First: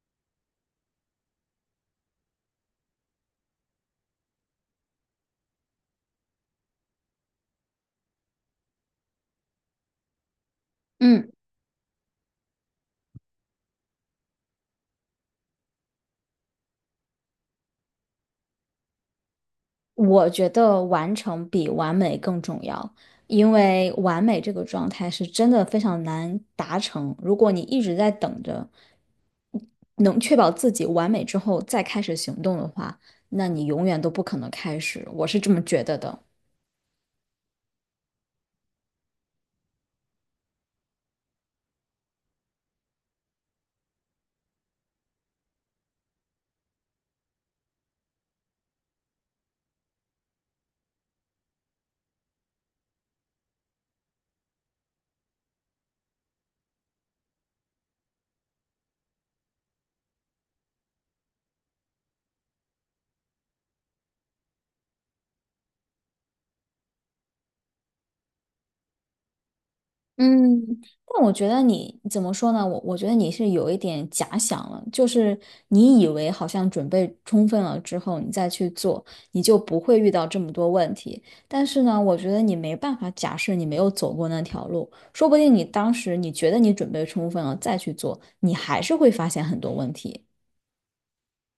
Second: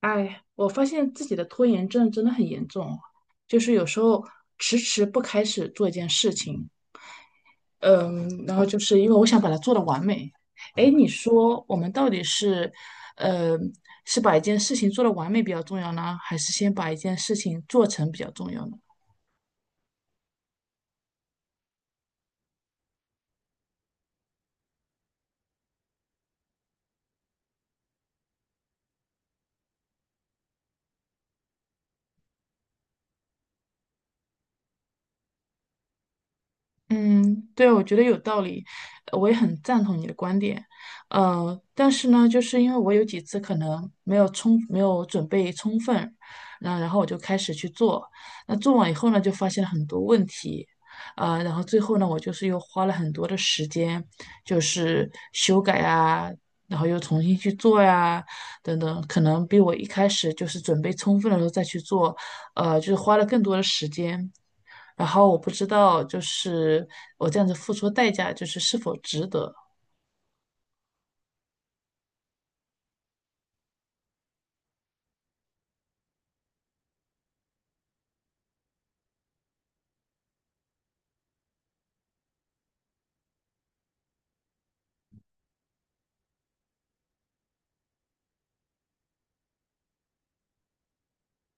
哎，我发现自己的拖延症真的很严重哦，就是有时候迟迟不开始做一件事情，嗯，然后就是因为我想把它做的完美。哎，你嗯，说我们到底是，呃，是把一件事情做的完美比较重要呢，还是先把一件事情做成比较重要呢？我觉得完成比完美更重要，因为完美这个状态是真的非常难达成。如果你一直在等着能确保自己完美之后再开始行动的话，那你永远都不可能开始。我是这么觉得的。嗯，对，我觉得有道理，我也很赞同你的观点。但是呢，就是因为我有几次可能没有准备充分，那然后我就开始去做，那做完以后呢，就发现了很多问题，然后最后呢，我就是又花了很多的时间，就是修改啊，然后又重新去做呀，等等，可能比我一开始就是准备充分的时候再去做。就是花了更多的时间。然后我不知道，就是我这样子付出的代价，就是是否值得。嗯，但我觉得你怎么说呢？我觉得你是有一点假想了，就是你以为好像准备充分了之后，你再去做，你就不会遇到这么多问题。但是呢，我觉得你没办法假设你没有走过那条路，说不定你当时你觉得你准备充分了再去做，你还是会发现很多问题。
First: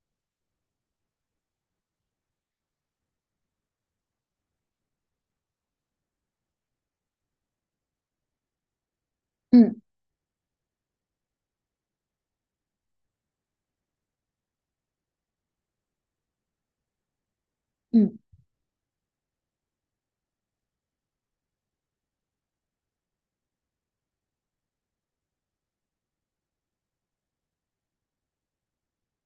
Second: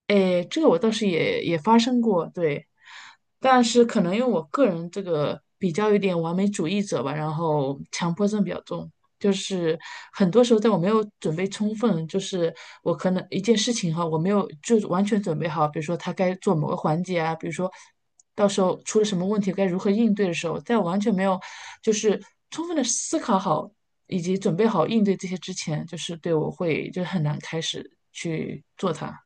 诶，这个我倒是也发生过，对，但是可能因为我个人这个比较有点完美主义者吧，然后强迫症比较重，就是嗯很多时候在我没有准备充分，就是我可能一件事情哈，我没有就是完全准备好，比如说他该做某个环节啊，比如说嗯。到时候出了什么问题该如何应对的时候，在我完全没有就是充分的思考好以及准备好应对这些之前，就是对我会就是很难开始去做它。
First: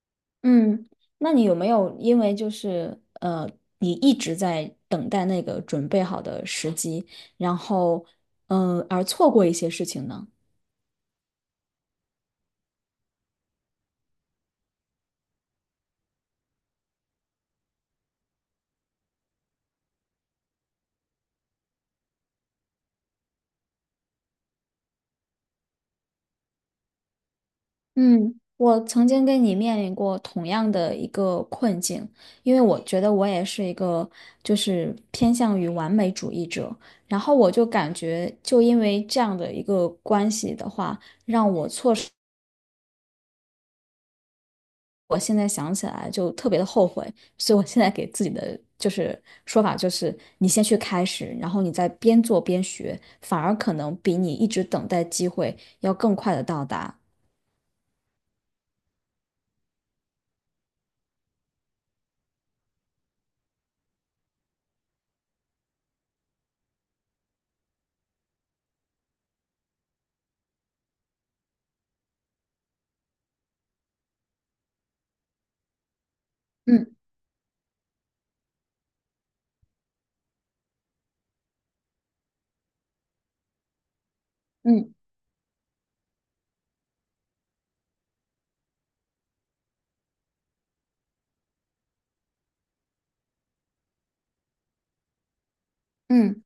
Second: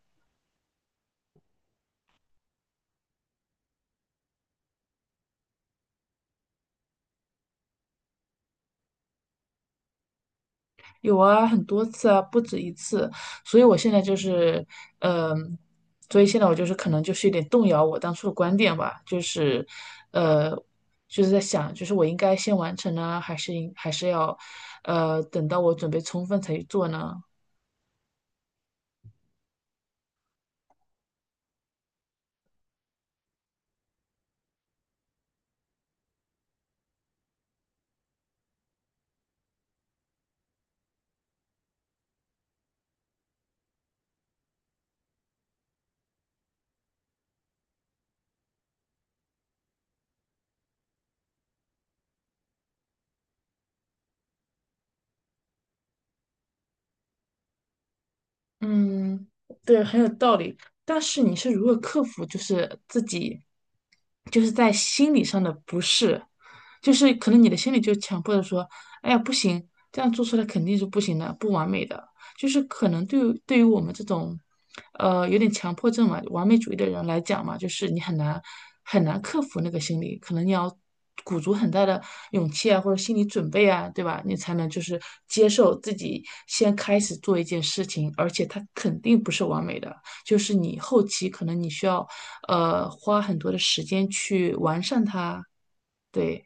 嗯，那你有没有因为你一直在等待那个准备好的时机，然后而错过一些事情呢？有啊，很多次啊，不止一次，所以我现在就是，嗯、所以现在我就是可能就是有点动摇我当初的观点吧，就是，呃，就是在想，就是我应该先完成呢，还是要，等到我准备充分才去做呢？嗯，我曾经跟你面临过同样的一个困境，因为我觉得我也是一个就是偏向于完美主义者，然后我就感觉就因为这样的一个关系的话。我现在想起来就特别的后悔，所以我现在给自己的就是说法就是，你先去开始，然后你再边做边学，反而可能比你一直等待机会要更快的到达。嗯，对，很有道理。但是你是如何克服，就是自己，就是在心理上的不适，就是可能你的心里就强迫着说，哎呀，不行，这样做出来肯定是不行的，不完美的。就是可能对于我们这种，有点强迫症嘛，完美主义的嗯人来讲嘛，就是你很难很难克服那个心理，可能你要鼓足很大的勇气啊，或者心理准备啊，对吧？你才能就嗯是接受自己先开始做一件事情，而且它肯定不是完美的，就是你后期可能你需要，花很多的时间去完善它。嗯。对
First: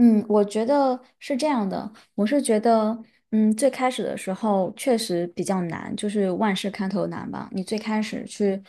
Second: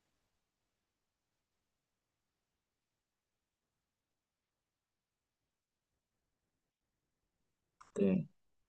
嗯，我觉得是这样的，我是觉得，嗯，最开始的时候确实比较难，就是万事开头难吧。你最开始对。去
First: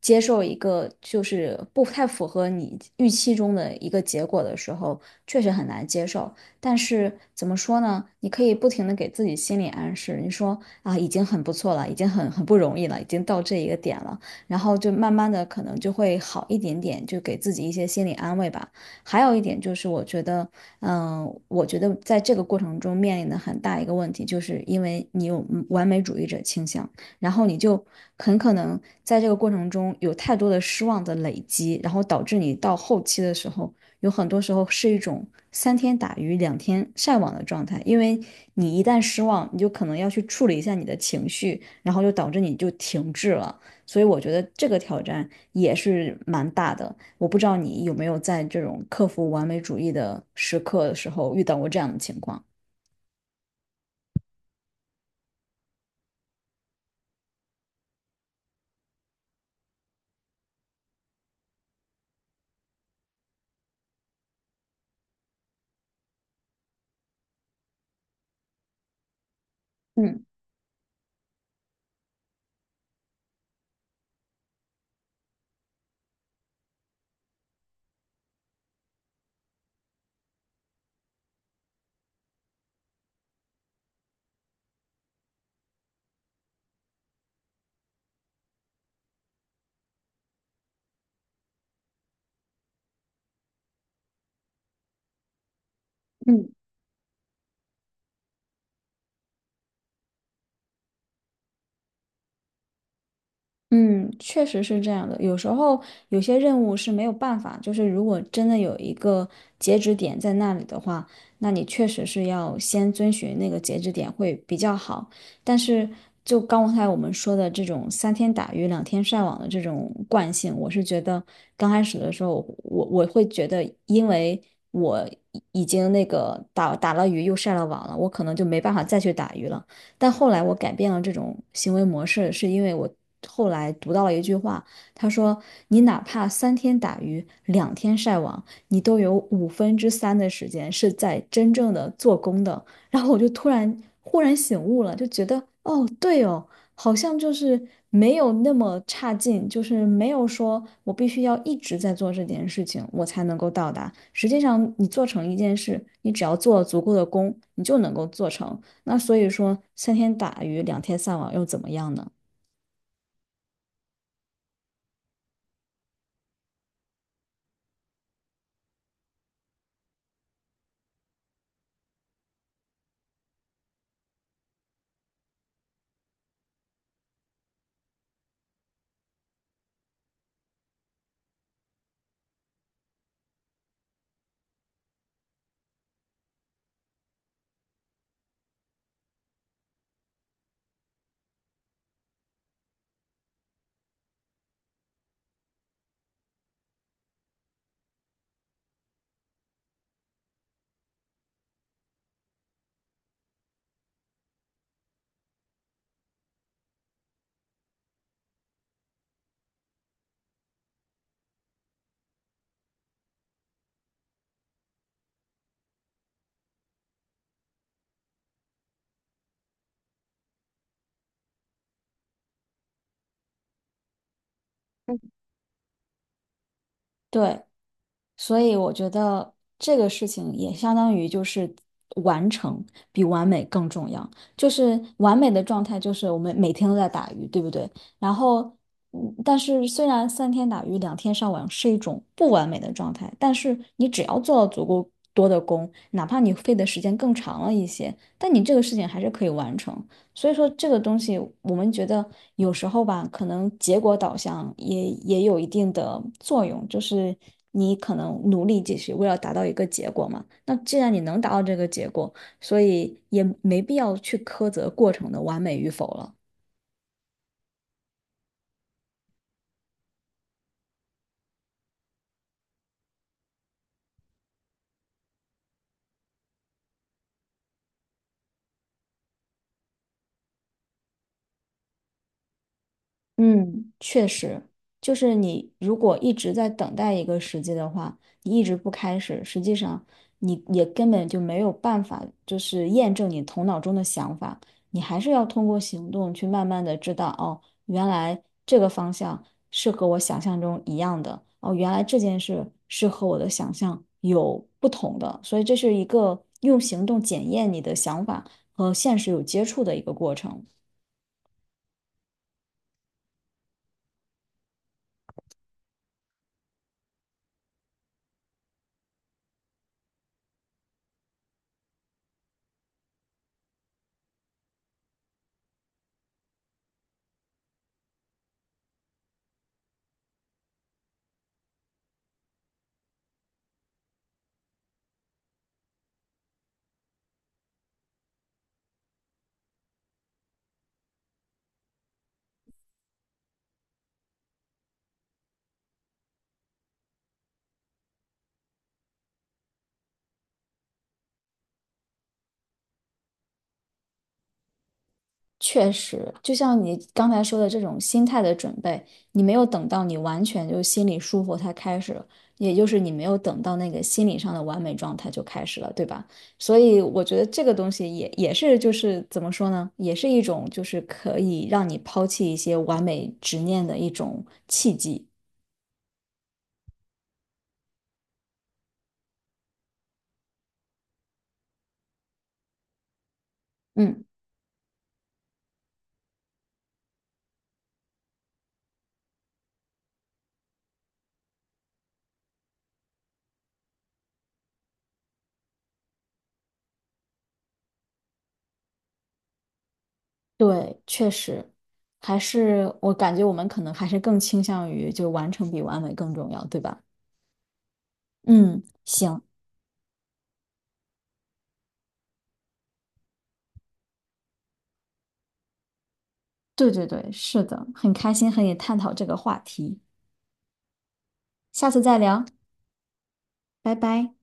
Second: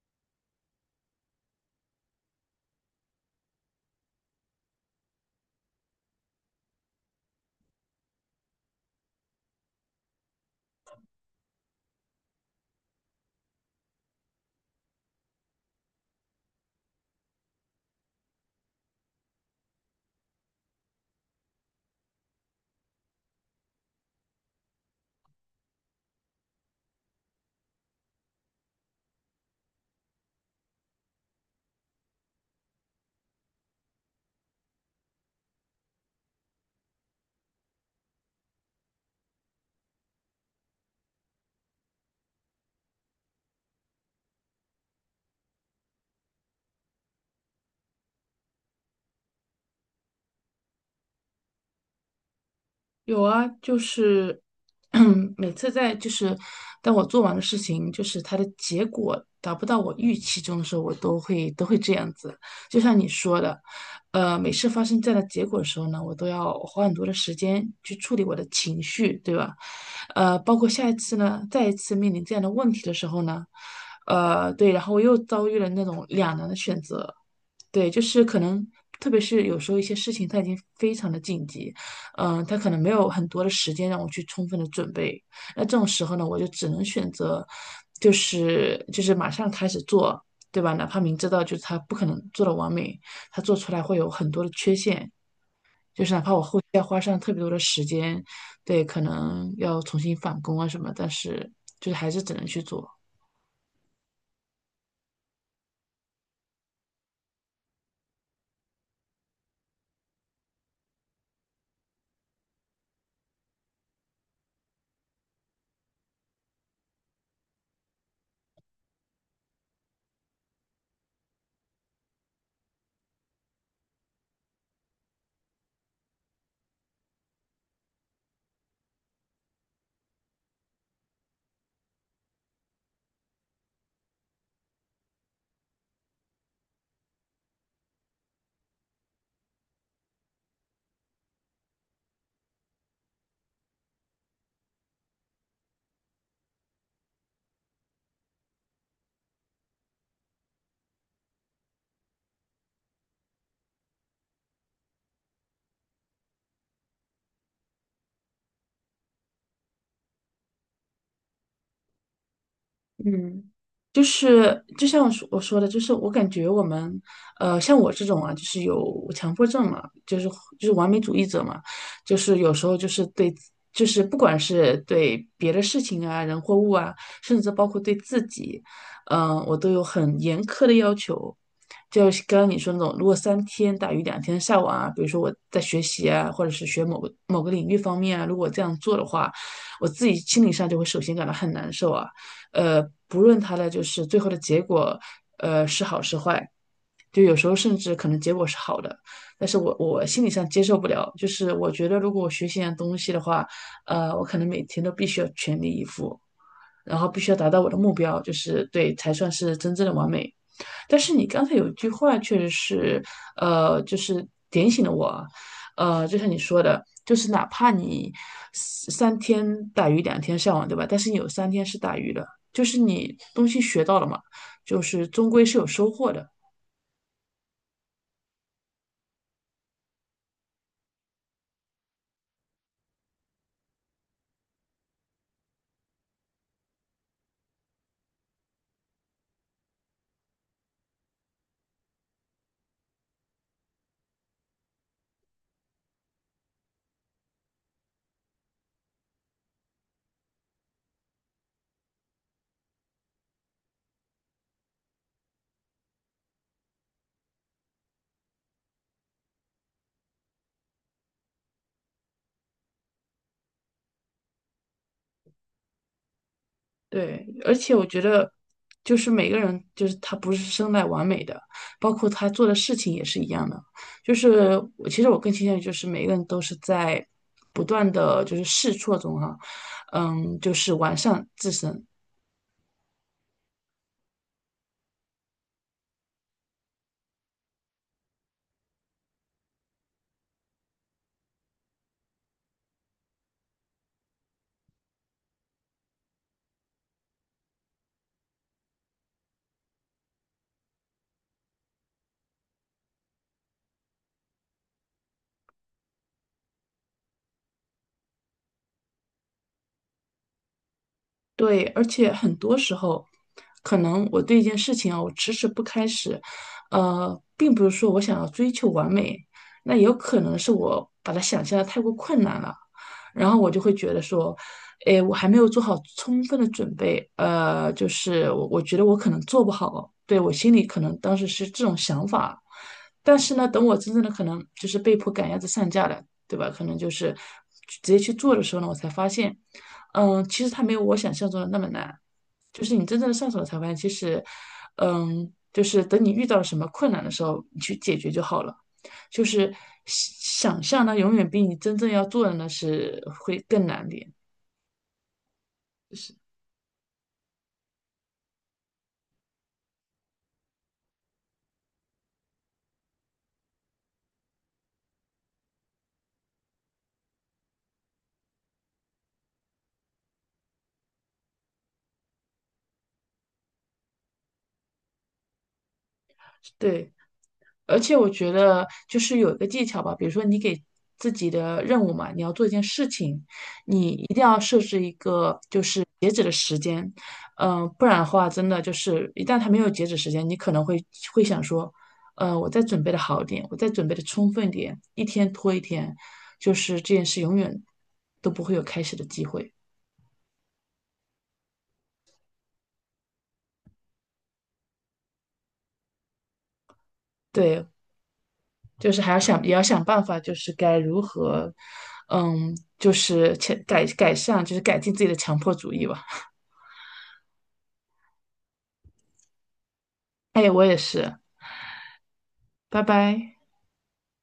接受一个就是不太符合你预期中的一个结果的时候，确实很难接受。但是怎么说呢？你可以不停的给自己心理暗示，你说啊，已经很不错了，已经很不容易了，已经到这一个点了，然后就慢慢的可能就会好一点点，就给自己一些心理安慰吧。还有一点就是，我觉得。嗯，我觉得在这个过程中面临的很大一个问题，就是因为你有完美主义者倾向，然后你就很可能在这个过程中有太多的失望的累积，然后导致你到后期的时候，有很多时候是一种三天打鱼两天晒网的状态，因为你一旦失望，你就可能要去处理一下你的情绪，然后就导致你就停滞了。所以我觉得这个挑战也是蛮大的。我不知道你有没有在这种克服完美主义的时刻的时候遇到过这样的情况。有啊，就是 每次在就是当我做完的事情，就是它的结果达不到我预期中的时候，我都会这样子。就像你说的，每次发生这样的结果的时候呢，我都要花很多的时间去处理我的情绪，对吧？嗯包括下一次呢，再一次面临这样的问题的时候呢，对，然后我又遭遇了那种两难的选择，对，就是可能，特别是有时候一些事情它已经非常的紧急，它可能没有很多的时间让我去充分的准备。那这种时候呢，我就只能选择，就是马上开始做，对吧？哪怕明知道就是他不可能做的完美，他做出来会有很多的缺陷，就是哪怕我嗯。后期要花上特别多的时间，对，可能要重新返工啊什么，但是就是还是只能去做。嗯，确实是这样的。有时候有些任务是没有办法，就是如果真的有一个截止点在那里的话，那你确实是要先遵循那个截止点会比较好。但是就刚才我们说的这种三天打鱼两天晒网的这种惯性，我是觉得刚开始的时候，我会觉得，因为我已经那个打了鱼又晒了网了，我可能就没办法再去打鱼了。但后来我改变了这种行为模式，是因为我后来读到了一句话，他说：“你哪怕三天打鱼两天晒网，你都有五分之三的时间是在真正的做工的。”然后我就忽然醒悟了，就觉得哦，对哦，好像就是没有那么差劲，就是没有说我必须要一直在做这件事情，我才能够到达。实际上，你做成一件事，你只要做足够的工，你就能够做成。那所以说，三天打鱼两天晒网又怎么样呢？嗯，就是就像我说的，就是我感觉我们，像我这种啊，就是有强迫症嘛，就是完美主义者嘛，就是有时候就是对，就是不管是对别的事情啊、人或物啊，甚至包括对自己，我都有很严苛的要求。就是刚刚你说那种，如果三天打鱼两天晒网啊，比如说我在学习啊，或者是学某个领域方面啊，如果这样做的话，我自己心理上就会首先感到很难受啊。呃，不论它的就是最后的结果，是好是坏，就有时候甚至可能结果是好的，但是我心理上接受不了，就是我觉得如果我学习一样东西的话，我可能每天都必须要全力以赴，然后必须要达到我的目标，就是对才算是真正的完美。但是你刚才有一句话确实是，就是点醒了我啊就像你说的，就是哪怕你三天打鱼两天晒网，对吧？但是你有三天是打鱼的，就是你东西学到了嘛，就是终归是有收获的。对，所以我觉得这个事情也相当于就是完成比完美更重要。就是完美的状态，就是我们每天都在打鱼，对不对？然后，嗯，但是虽然三天打鱼两天上网是一种不完美的状态，但是你只要做了足够多的工，哪怕你费的时间更长了一些，但你这个事情还是可以完成。所以说这个东西，我们觉得有时候吧，可能结果导向也有一定的作用，就是你可能努力继续，为了达到一个结果嘛。那既然你能达到这个结果，所以也没必要去苛责过程的完美与否了。对，而且我觉得，就是每个人，就是他不是生来完美的，包括他做的事情也是一样的。就是我其实更倾向于，就是每个人都是在不断的就是试错中哈、就是完善自身。嗯，确实，就是你如果一直在等待一个时机的话，你一直不开始，实际上你也根本就没有办法，就是验证你头脑中的想法，你还是要通过行动去慢慢的知道，哦，原来这个方向是和我想象中一样的，哦，原来这件事是和我的想象有不同的，所以这是一个用行动检验你的想法和现实有接触的一个过程。对，而且很多时候，可能我对一件事情啊，我迟迟不开始，并不是说我想要追求完美，那也有可能是我把它想象的太过困难了，然后我就会觉得说，哎，我还没有做好充分的准备，就是我觉得我可能做不好，对，我心里可能当时是这种想法，但是呢，等我真正的可能就是被迫赶鸭子上架了，对吧？可能就是直接去做的时候呢，我才发现。其实它没有我想象中的那么难，就是你真正的上手了才发现，其实，就是等你遇到了什么困难的时候，你去解决就好了。就是想象呢，永远比你真正要做的呢是会更难点。确就实，是就像你刚才说的这种心态的准备，你没有等到你完全就心里舒服才开始，也就是你没有等到那个心理上的完美状态就开始了，对吧？所以我觉得这个东西也是就是怎么说呢，也是一种就是可以让你抛弃一些完美执念的一种契机。对，而且我觉得就是有一个技巧吧，比如说你给自己的任务嘛，你要做一件事情，你一嗯，定要设置一个就是截止的时间，不然的话，真的就是一旦它没有截止时间，你可能会想说，我再准备的好一点，我再准备的充分一点，一天拖一天，就是这件事永远都不会有开始的机会。对，确实，还是我感觉我们可能还是更倾向于就完成比完美更重要，对吧？对，嗯，就是还要行。想，也要想办法，就是该如何，就是改善，就是改进自己的强迫主义吧。对对对，是的，很开心和你探讨这个话题，哎，我也是，下次再聊，拜拜。拜拜。